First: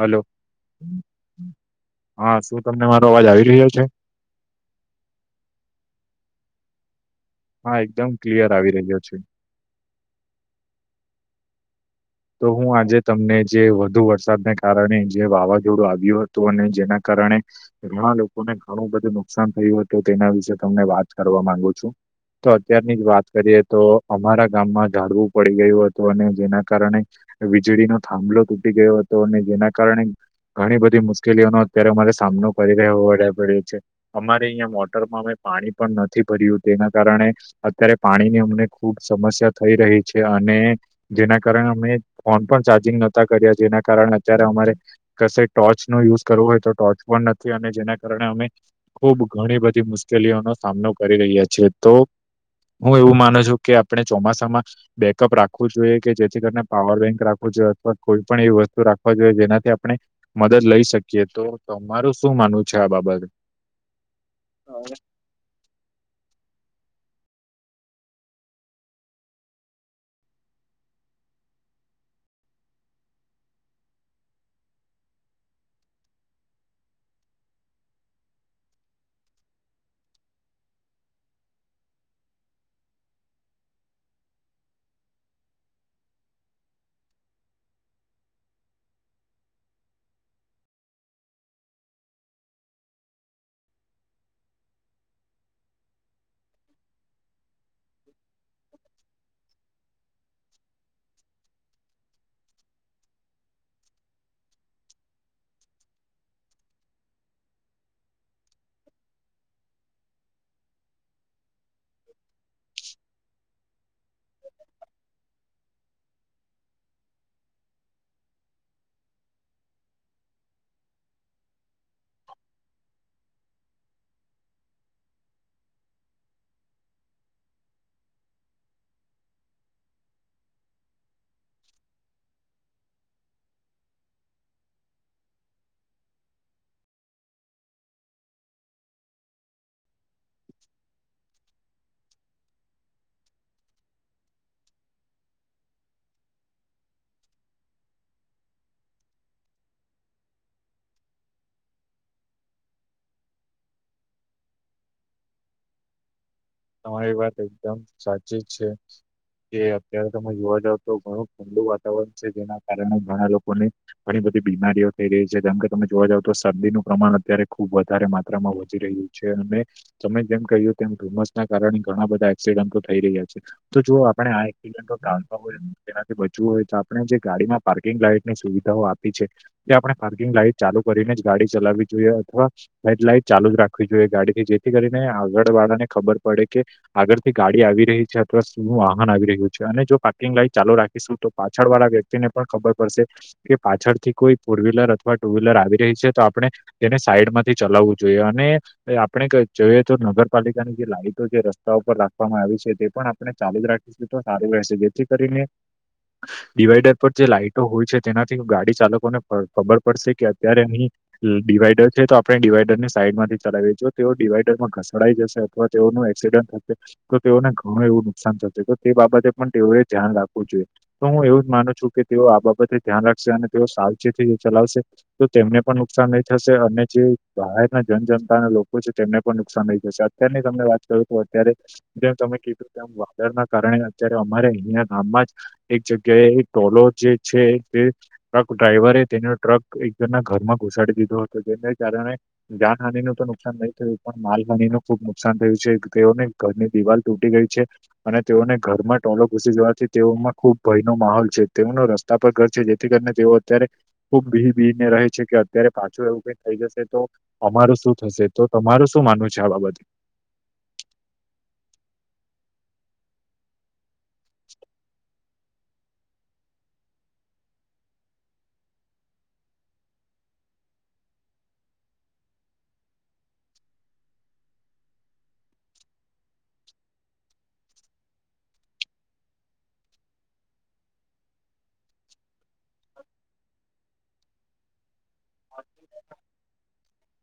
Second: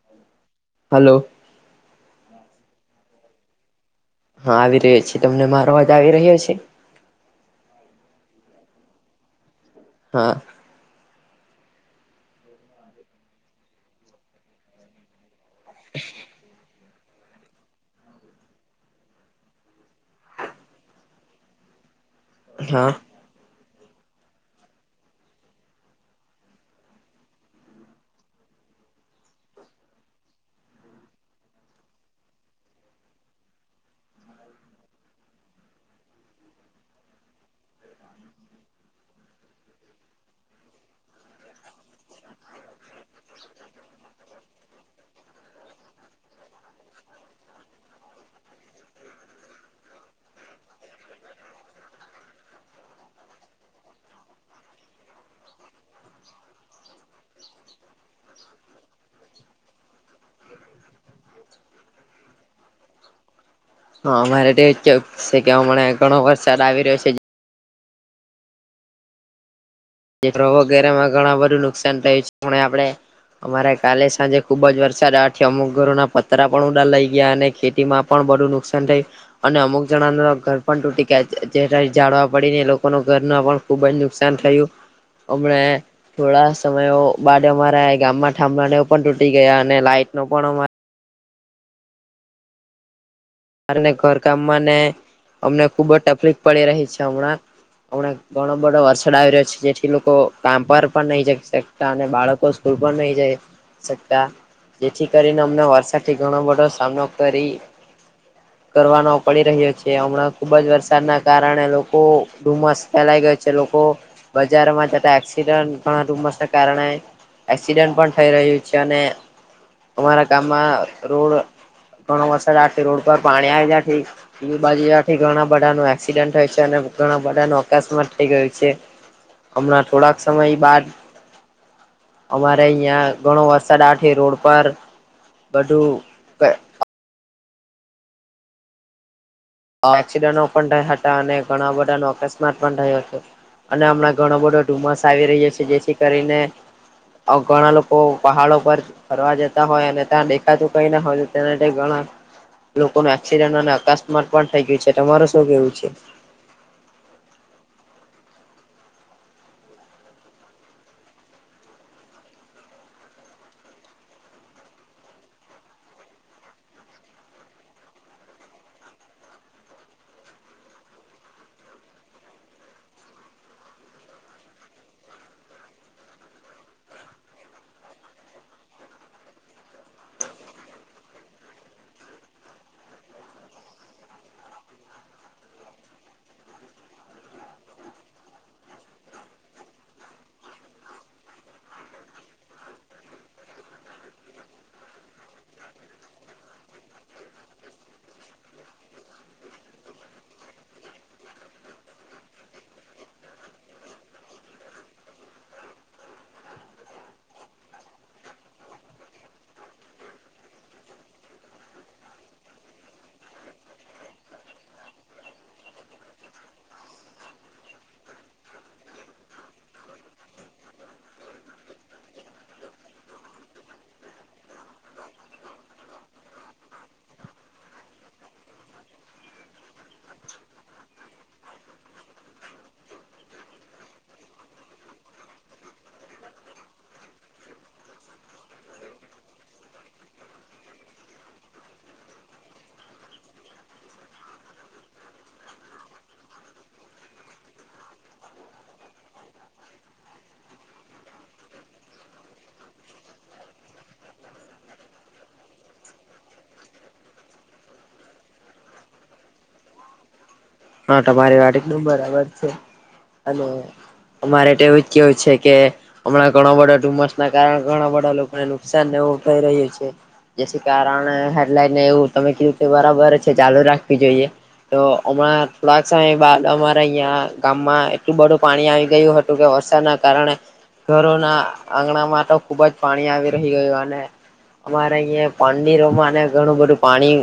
Hello hello હા શું તમને મારો અવાજ આવી રહ્યો છે. હા આવી રહ્યો છે તમને મારો આવાજ આવી રહ્યો છે? હા એકદમ ક્લિયર આવી રહ્યો છે. હા તો હું આજે તમને જે વધુ વરસાદને કારણે જે વાવાઝ- ઝોડું આવ્યું હતું અને જેના કારણે ઘણા લોકોને ઘણું બધું નુકસાન થયું હતું તેના વિશે તમને વાત કરવા માંગુ છું. તો હા અત્યારની જ વાત કરીએ તો અમારા ગામમાં ઝાડવું પડી ગયું હતું અને જેના કારણે વીજળીનો થાંભલો તૂટી ગયો હતો અને જેના કારણે ઘણી બધી મુશ્કેલીઓનો અત્યારે અમારે સામનો કરી રહેવે પડ્યો છે. અમારે અહીં મોટરમાં અમે પાણી પણ નથી ભર્યું તેના કારણે અત્યારે પાણીની અમને ખુબ સમસ્યા થઈ રહી છે અને જેના કારણે અમે ફોન પણ ચાર્જિંગ નહોતા કર્યા જેના કારણે અત્યારે અમારે કશે ટોર્ચ નો યુઝ કરવો હોય તો ટોર્ચ પણ નથી અને જેના કારણે અમે ખુબ ઘણી બધી મુશ્કેલીઓનો સામનો કરી રહ્યા છીએ તો હું એવું માનું છું કે આપણે ચોમાસામાં બેકઅપ રાખવું જોઈએ કે જેથી કરીને પાવર બેંક રાખું જોઈએ અથવા કોઈ પણ એવી વસ્તુ રાખવા જોઈએ જેનાથી આપણે મદદ લઈ શકીએ તો તમારું શું માનવું છે? આ બાબત હા અમારે તો કેવું છે કે હમણા ઘણો વરસાદ આવી રહ્યો છે. વગેરે માં ઘણા બધું નુકસાન થયું છે પણ આપડે અમારે કાલે સાંજે ખુબ જ વરસાદ આઠથી અમુક ઘરોના પતરા પણ ઉડા લઈ ગયા અને ખેતીમાં પણ બધું નુકસાન થયુ. અને અમુક જણાના ઘર પણ તૂટી ગયા જે ઝાડવા પડીને એ લોકોના ઘર પણ ખૂબ જ નુકસાન થયું. હમણે... થોડા સમયો બાડ અમારા ગામમાં થાંભલા ને એવુ પણ તૂટી ગયા અને લાઈટ નો પણ અમા ઘર કામમાં ને અમને ખુબ જ તકલીફ પડી રહી છે હમણાં હમણા ઘણ બધો વરસાદ આવી રહ્યો છે. જેથી લોકો કામ પર પણ નહી જઈ સકતા અને બાળકો સ્કૂલ પણ નહી જઈ શકતા. જેથી કરીને અમને વરસાદથી ઘણો બધો સામનો કરી કરવાનો પડી રહ્યો છે હમણાં ખુબ જ વરસાદના કારણે લોકો ધુમ્મસ ફેલાઈ ગયો છે લોકો બજારમાં જતા એક્સિડન્ટ ધુમ્મસને કારણે એક્સિડન્ટ પણ થઈ રહ્યું છે અને અમારા ગામમાં રોડ ઘણો વરસાદ આવાથી રોડ પર પાણી આવી જવાથી બાજુથી ઘણા બધા નો એક્સિડન્ટ થયું છે અને ઘણા બધા નું અકસ્માત થઇ ગયું છે. હમણાં થોડાક સમય બાદ અમારે અહિયાં ઘણો વરસાદ આવાથી રોડ પર બધું એક્સિડન્ટો પણ થયા હતા અને ઘણા બધા નો અકસ્માત પણ થયો હતો. અને હમણાં ઘણો બધો ધુમ્મસ આવી રહ્યો છે જેથી કરીને અ ઘણા લોકો પહાડ ઉપર ફરવા જતા હોય અને ત્યાં દેખાતું કઈ ના હોય તેને ઘણા લોકોનું એક્સિડેન્ટ અને અકાસ્માત પણ થઈ ગયું છે તમારે શું કેવું છે? તમારી વાત એકદમ સાચી છે. કે અત્યારે તમે જોવા જાવ તો ઘણું ઠંડું વાતાવરણ છે જેના કારણે ઘણા લોકોને ઘણી બધી બીમારીઓ થઈ રહી છે જેમ કે તમે જોવા જાવ તો શરદીનું પ્રમાણ અત્યારે ખુબ વધારે માત્રામાં વધી રહ્યું છે અને તમે જેમ કહ્યું તેમ ધુમ્મસ કારણે ઘણા બધા એક્સિડન્ટો થઈ રહ્યા છે તો જો આપણે આ એક્સિડન્ટો ટાળવા હોય તેનાથી બચવું હોય તો આપણે જે ગાડીમાં પાર્કિંગ લાઈટ ની સુવિધાઓ આપી છે જે આપણે પાર્કિંગ લાઈટ ચાલુ કરીને જ ગાડી ચલાવવી જોઈએ અથવા હેડલાઈટ ચાલુ જ રાખવી જોઈએ ગાડીથી જેથી કરીને આગળ વાળા ને ખબર પડે કે આગળ થી ગાડી આવી રહી છે અથવા શું વાહન આવી રહ્યું છે અને જો પાર્કિંગ લાઈટ ચાલુ રાખી શું તો પાછળ વાળા વ્યક્તિને પણ ખબર પડશે. કે પાછળથી કોઈ ફોર વ્હીલર અથવા ટુ વ્હીલર આવી રહી છે તો આપણે તેને સાઈડ માંથી ચલાવવું જોઈએ અને આપણે જોઈએ તો નગરપાલિકાની જે લાઈટ જે રસ્તા ઉપર રાખવામાં આવી છે તે પણ આપણે ચાલુ જ રાખીશું તો સારું રહેશે જેથી કરીને [inaudible] ડિવાઈડર પર જે લાાઈટો હોય છે તેનાથી ગાડી ચાલકોને ખબર પડશે કે અત્યારે અહી ડિવાઈડર છે તો આપણે ડિવાઈડર ની સાઈડ માંથી ચલાવીજ તેઓ ડિવાઈડર માં ઘસડાઈ જશે અથવા તેઓનું એસડન્ટ થશે તો તેઓને ઘણું એવું નુકસાન થશે તો તે બાબતે પણ તેઓએ ધ્યાન રાખવું જોઈએ. તો હું એવું જ માનું છું કે તેઓ આ બાબતે ધ્યાન રાખશે અને તેઓ સાવચેતી ચલાવશે તો તેમને પણ નુકસાન નહી થશે અને જે બહારના જનજનતાના લોકો છે તેમને પણ નુકસાન નહીં થશે. અત્યાર ની તમને વાત કરું તો અત્યારે જેમ તમે કીધું. વાદળના કારણે અત્યારે અમારે અહીયાં ગામમાં જ એક જગ્યાએ ટોલો જે છે તે ટ્રક ડ્રાઈવરે તેનો ટ્રક એક જણના ઘરમાં ઘુસાડી દીધો હતો જેને કારણે જાનહાની નું તો નુકસાન નહી થયું પણ માલહાની નું ખુબ નુકસાન થયું છે. તેઓની ઘરની દિવાલ તૂટી ગઈ છે. અને તેઓને ઘરમાં ટોલો ઘુસી જવાથી તેઓમાં ખુબ ભય નો માહોલ છે તેઓનો રસ્તો આ પરા ઘર છે જેથી કરીને તેઓ અત્યારે ખુબ બી બીને રહે છે કે અત્યારે પાછું એવું કઈ થઈ જશે તો અમારું શું થશે તો તમારું શું માનવું છે આ બાબતે હા તમારી વાડી નું બરાબર છે અને અમારે તો એવું જ કેવું છે કે હમણાં ઘણાો બધો ધુમસ ના કારણે ઘણા બધો લોકોને નુકસાન એવું થઈ રહ્યું છે જેથી કારણે હેડલાઈનને એવું તમે કીધું તે બરાબર છે ચાલુ રાખવી જોઈએ તો હમણાં થોડાક સમય બાદ અમારા અહં ગામમાં એટલું બધું પાણી આવી ગયું હતું કે વરસાદના કારણે. ઘરોના આંગણામાં તો ખુબ જ પાણી આવી રહી ગયું અને અમારે અહં પાની રમાં અને ઘણું બધું પાણી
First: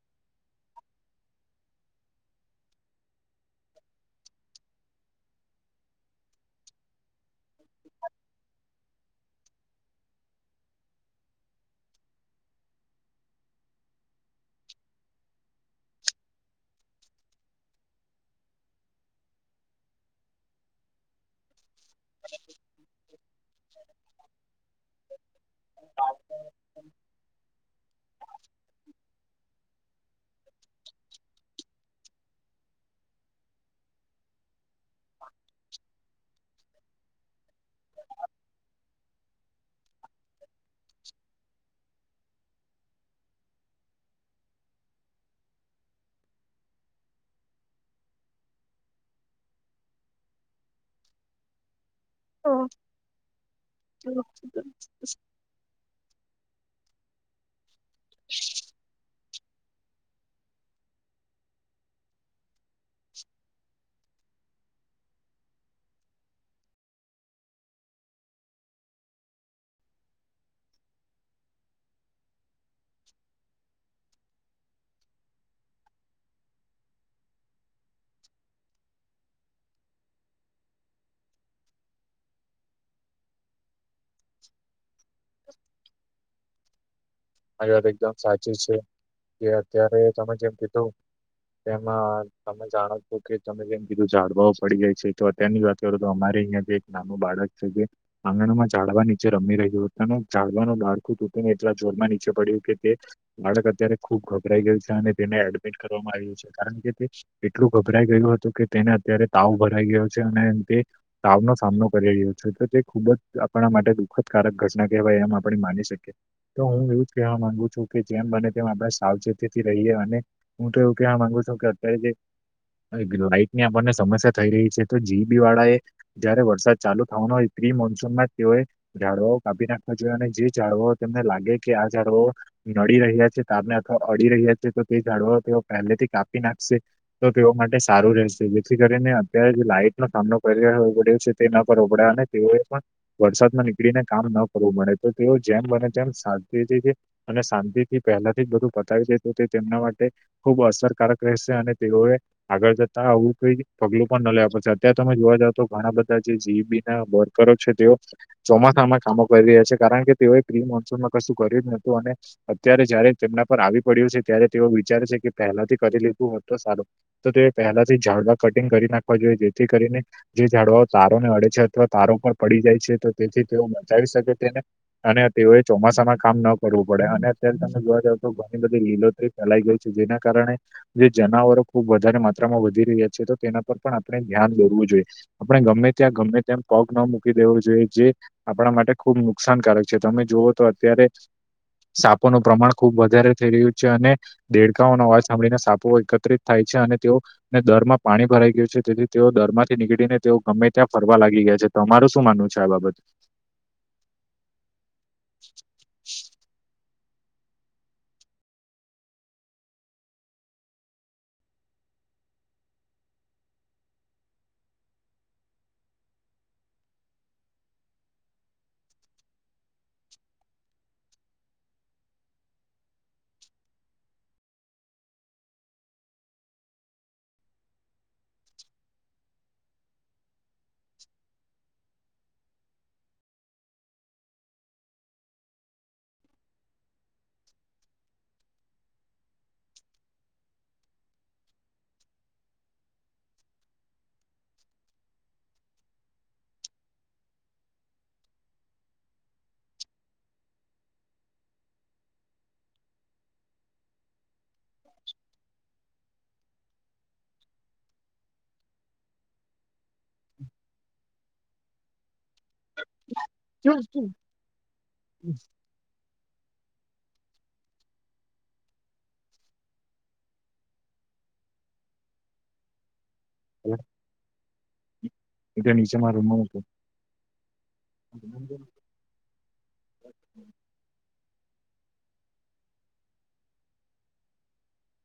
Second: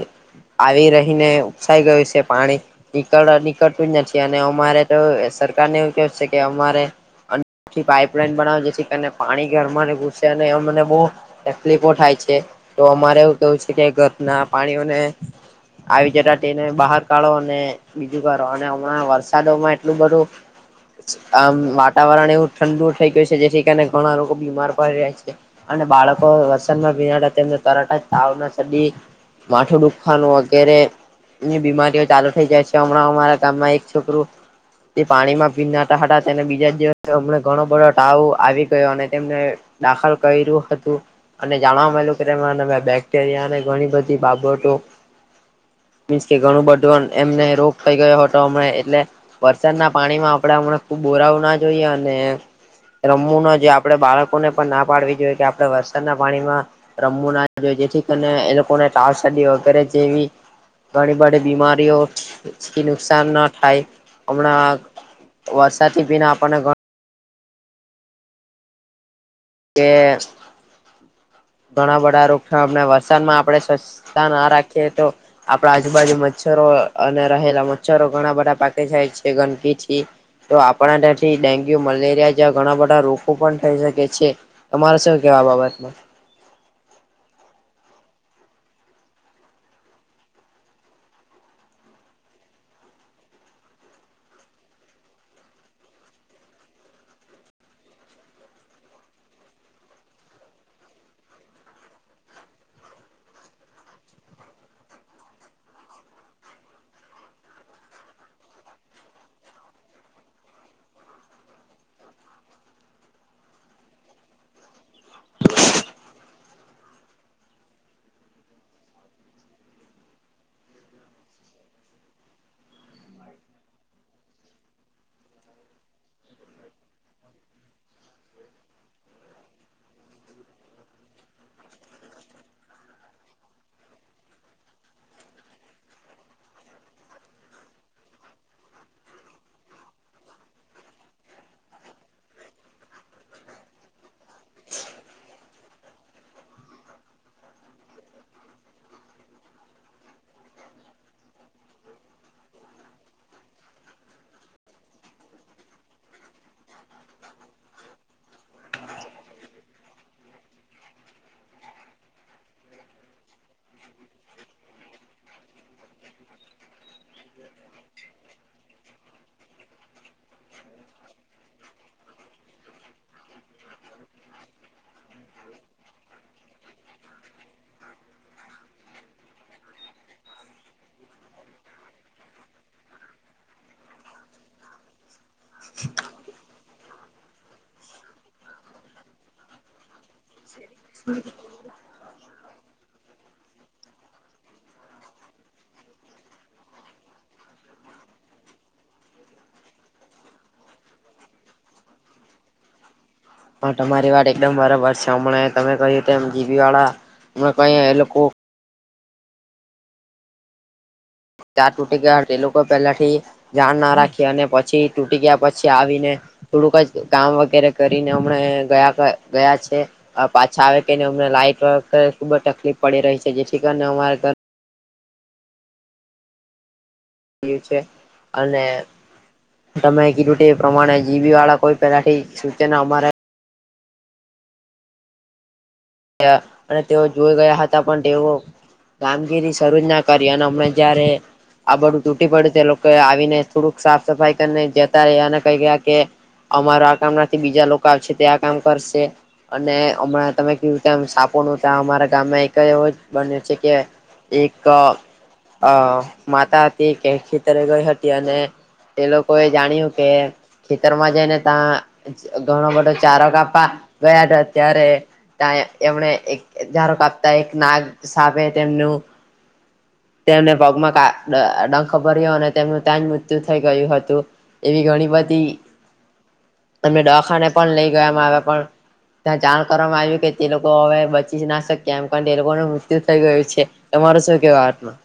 આવી રહીને ઉપસાઈ ગયું છે પાણી નીકળ નીકળતું જ નથી અને અમારે તો સરકારને એવું કેવ છે કે અમારે અને પાપલાઈન બનાવે જેથી પાણી ગરમાને ઘુસે અને એ મને બહ તકલીફો થાય છે તો અમારે એવું કવું છે કે ઘત ના પાણીઓને આવી જતા તેને બહાર કાઢોને બીજું કરો અને હમણાં વરસાદોમાં એટલું બધું આ વાતાવરણ એવું ઠંડુ થઇ ગયું છે જેથી કારણે ઘણા લોકો બીમાર પડી રહ્યા છે અને બાળકો વરસાદ માં ભીના [unintelligible] તરતજ તાવના શરદી માથું દુખતુ. ખાન વગેરે ની બીમારીઓ ચાલુ થઈ જાય છે હમણાં અમારા ગામમાં એક છોકરું. તે પાણી માં ભીંજાતા હતા તેને બીજા જ દિવસે હમને ઘણો બધો ટાવ આવી ગયો અને તેમને દાખલ કરેલું હતું. અને જાણવા મળલ્યું કે બેક્ટેરિયાને ઘણી બધી બાબતો મીન્સ કે ઘણું એમને રોગ થઈ ગયો હતો હમણાં એટલે વરસાદના પાણી માં આપણેે હમણા ખુબ બોરાવું ના જોઈએ અને રમવું ન જે આપડે બાળકો ને ઓકે. પણ ના પાડવી જોઈએ કે આપડે ખતર ના પાણીમાં રમવું ના જો જેથી કરીને એ લોકોને તાવડી વગેરે જેવી ઘણી બધી બીમારીઓથી નુકસાન ના થાય હમણાં વરસાદ થી ભીના આપણને કે ઘણા બધા વૃક્ષ વસનમાં આપડણે સ્વચછતા ના રાખીએ તો આપણા આજુબાજુ મચ્છરો અને રહેલા મચ્છરો ઘણા બધા પાકે થાય છે ગંદકીથી તો આપણા ત્યાંથી ડેન્ગ્યુ મલેરિયા જેવા ઘણા બધા રોગ પણ થઈ શકે તમારે શું કેવા આ બાબતમાં આ વાત એકદમ સાચી છે કે અત્યારે તમે જેમ કીધું તેમાં તમે જાણો છો કે તમે કેમ કીધું જાડવાઓ પડી જાય છે. તની વાત કરો તો અમારે અહિયાંી એક નાનું બાળક છે કે આંગણ માં ઝડવા નીચે રમી રહ્યું હતા ઝડવાનું લાડું તૂુંને એટલા જોર થી નીચે પડ્યું કે તે બાળક અત્યારે ખુબ ગભરાઈ ગયું છે અને તેને એડમિટ કરવામાં આવ્યું છે. કારણ કે તે એટલું ગભરાઈ ગયું હતું કે તેને અત્યારે તાવ ભરાઈ ગયો છે અને તે તાવનોો સામનો કરી રહ્યો છે તો તે ખૂબ જ આપણા માટે દુઃખદકારક ઘટના કહેવાય એમ આપણે માની શકીએ તો હું એવું જ કવા માંગુ છું કે જેમ બને તેમ આપણે સાવચેતીથી રહીએ અને હું તો એવું કવા માંગુ છું કે અત્યારે જે લાઈટ ની આપણને સમસ્યા થઈ રહી છે તો જી ઈ બી વાળા એ જયારે વરસાદ ચાલુ થવાનો હોય પ્ર્રી મોન્સૂન માં તેઓએ જાડવાઓ કાપી નાખવા જોઈએ અને જે ઝાડુ તેમને લાગે કે આ ઝાડવા ઓ નડી રહ્યા છે તાપને અથવા અડી રહ્યા છે તો તે ઝાડુ તેઓ પહેલેથી કાપી નાખશે તો તેઓ માટે સારું રહેશે જેથી કરીને અત્યારે જે લાઈટનો સામનો કર પડ્યો છે તે ના પર રબડા અને તેઓએ પણ વરસાદમાં નીકળીને કામ ન કરવું મળે તો તેઓ જેમ બને તેમ સા તીતી અને શાંતિ થી પહેલાથી જ બધું પતાવી દાય તો તે તેમના માટે ખૂબ અસરકારક રહેશે અને તેઓએ આગળ જતાં આવું કઈ પગલું પણ ન લે પડશે અત્યારે તમે જોવા જાવ તો ઘણા બધા જે જી વી બી ના કરો છે તેઓ ચોમાસામાં કામો કરી રહ્યા છે કારણ કે તેઓએ કિમ મોનસૂનમાં કશું કર્યું જ નતું અને અત્યારે જયારે તેમના પર આવી પડ્યું છે ત્યારે તેઓ વિચારે છે કે પહેલાથી કરી લીધું હો તો સારું તો તે પહેલા થી ઝાડવા કટિંગ કરી નાખવા જોઈએ જેથી કરીને જે જાઝડવાઓ તારો ને અડે છે અથવા તારો પણ પડી જાય છે તો તેથી તેઓ મચાવી શકે તેને અને તેઓએ જ ચોમાસામાં કામ ન કરવું પડે અને અત્યારે તમે જોવા જાવ તો ઘણી બધી લીલોતરી ફેલાઈ ગઈ છે જેના કારણે જે જનાવરો ખુબ વધારે માત્રામાં વધી રહ્યા છે તો તેના પર પણ આપણે ધ્યાન દોરવું જોઈએ આપણે ગમે ત્યાં ગમે ત્યા પગ ન મૂકી દેવો જોઈએ જે આપણા માટે ખૂબ નુકસાનકારક છે તમે જોુવઓ તો અત્યારે સાપોનું પ્રમાણ ખુબ વધારે થઈ રહ્યું છે અને દેડકાઓનો અવાજ સાંભળીને સાપો એકત્રિત થાય છે અને તેઓ ને દર માં પાણી ભરાઈ ગયું છે તેથી તેઓ દર માંથી નીકળીને તેઓ ગમે ત્યાં ફરવા લાગી ગયા છે. તમારું શું માનવું છે આ બાબત હ તમારી વાત એકદમ બરાબર છે હમણાં તમે કહ્યું તેમ જીબી વાળા હમણા કહી એ લોકો ચા તૂટે ગયા તે લોકો પહેલાથી ધ્યાન ના રાખી અને પછી તૂટી ગયા પછી આવીને થોડુંક જ કામ વગેરે કરીને હમણા ગયા ગયા છે. પાછા આવે કે અમને લાઈટ વ ખબ જ તકલીફ પડી રહી છે જેથી કરીને અમારા ઘ લી છે અને તમે કીધું તે પ્રમાણે જી વી બી વાળા કોઈ પેલાથી સૂચન અમારે અને તેઓ જોઈ ગયા હતા પણ તેઓ કામગીરી શરૂ જ ના કરી અને હમણા જયારે આ બડું તૂટી પડ્યું છે એ લોકો આવીને થોડુંક સાફ સફાઈ કરીને જતા રહ્યા અને કઈ ગયા કે અમારા આ કામ નાથી બીજા લોકો આવશે તે આ કામ કરશે અને હમણાં તમે કેયૂ સાપો નું અમારા ગામમાં એક એવ બન્યો છે કે એક અ માતા હતી કે ખી તરે ગઈ હતી અને એ લોકો એ જાણ્યું કે ખેતરમાં જઈને ત્યા ઘણ બડ ચાર કપા ગયા રત્યારે એમણે એક ધારો કાપતા એક નાગ સાબે તેમનું તેમને પગમાં ક ડંખ ભર્યો અને તેમનું ત્યાં જ મૃત્યુ થઈ ગયું હતું એવી ઘણી બધી નીચે મારા રૂમમાં મૂકો એમને ડવાખાને પણ લઈ ગયા [unintelligible] પણ ત્યાં જાણ કરવામાં આવ્યું કે તે લોકો હવે બચી જ ના શક્યા એમ કર તે લોકોનું મૃત્યુ થઈ ગયું છે. તમારે શું કેવુ વાતમાં?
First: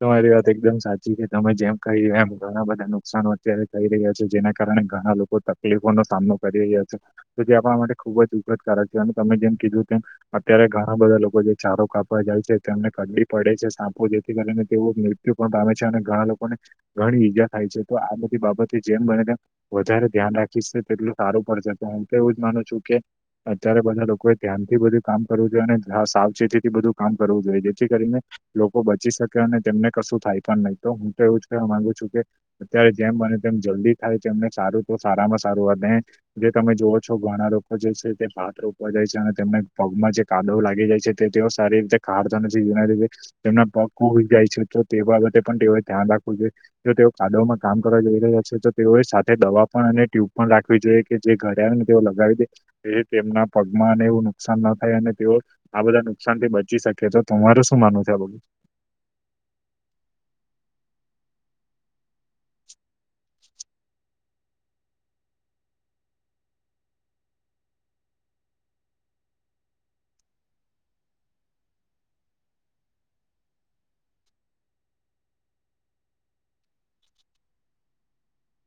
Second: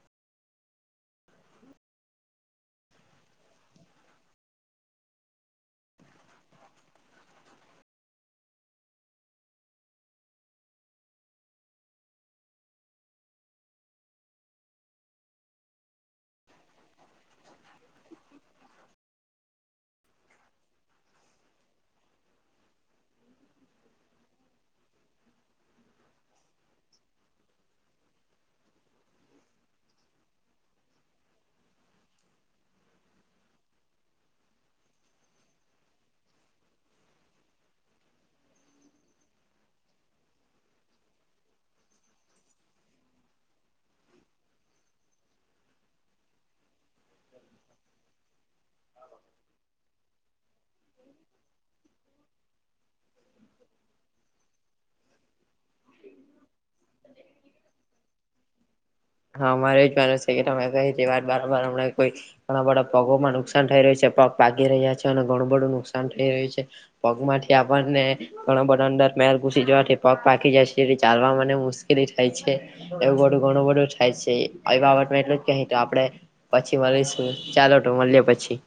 તમારી વાત એકદમ સાચી છે, તમે જેમ કહી એમ ઘણા બધા નુકસનો અત્યારે કહી રહ્યા છે, જેના કારણે ઘણા લો કો તકલીફો નો સામનો કરી રહ્યા છે, તો તે આપણા માટે ખુબ જ દુખદકારક છે, અને તમે જેમ કીધું તેમ અત્યારે ઘણા બધા લોકો જે ચારો કાપવા જાય છે, તેમને ક ડી પડે છે, સાંપુ જેથી કરીને તેવો મૃત્યુ પણ પામે છે, અને ઘણા લોકોને ઘણી ઈજા થાય છે, તો આ બધી બાબતે જેમ બને તેમ વધારે ધ્યાન રાખીશ તેટલું સારું પડશે હું તો એવું જ માનું છું કે અત્યારે બધા લોકોએ ધ્યાનથી બધું કામ કરવું જોઈએ અને જા સાવચેતીથી બધું કામ કરવું જોઈએ જેથી કરીને લોકો બચી શકે અને તેમને કશું થાય પણ નય તો હું તો એવું જ કેવા માંગુ છું કે અત્યારે જેમ બને તેમ જલ્દી થાય એમને સારું તો સારામાં સારું વધે જે તમે જોવો છો ઘણા લોકો જે છે, તે ભાત રોપવા જાય છે, અને તેમને પગમાં જે કાદવ લાગી જાય છે, તે તેઓ સારી રીતે કાઢતા નથી જેના તેમના પ [unintelligible] જાય છે તો તે બાબતે પણ તેયોએ ધ્યાન રાખવું જોએ તો તેઓ કાડોમાં કામ કરવા જઈ રહ્યા છે, તો તેઓ સાથે દવા પણ અને ટ્યુબ પણ રાખવી જોઈએ કે જે ઘરે આવે ને તેઓ લગાવી દે એ તેમના પગમાંને એવું નુકસાન ન થાય અને તેઓ આ બધા નુકસાન થી બચી શકે તો તમારું શું માનવુ છે, આ બા હા મારે એજ માનવુ છે, કે તમે કઈ તે વાત બરાબર હમણા કોઈ ઘણા બધા પગોમાં નુક નુકસાન થઈ રહ્યું છે, પગ પાકી રહ્યા છે, અને ઘણું બધું નુકસાન થઈ રહ્યું છે, પગ માંથી આપણને ઘણા બધા અંદર મેલ ઘૂસી જવાથી પગ પાકી જાય છે, એ ચાલવામા ને મુશ્કેલી થાય છે. એવું બધુ ગણુ બધુ થાય છે, એ બાબતમા એટલું જ કેહે કે આપડે પછી મલીશું ચાલો તો મલીએ પછી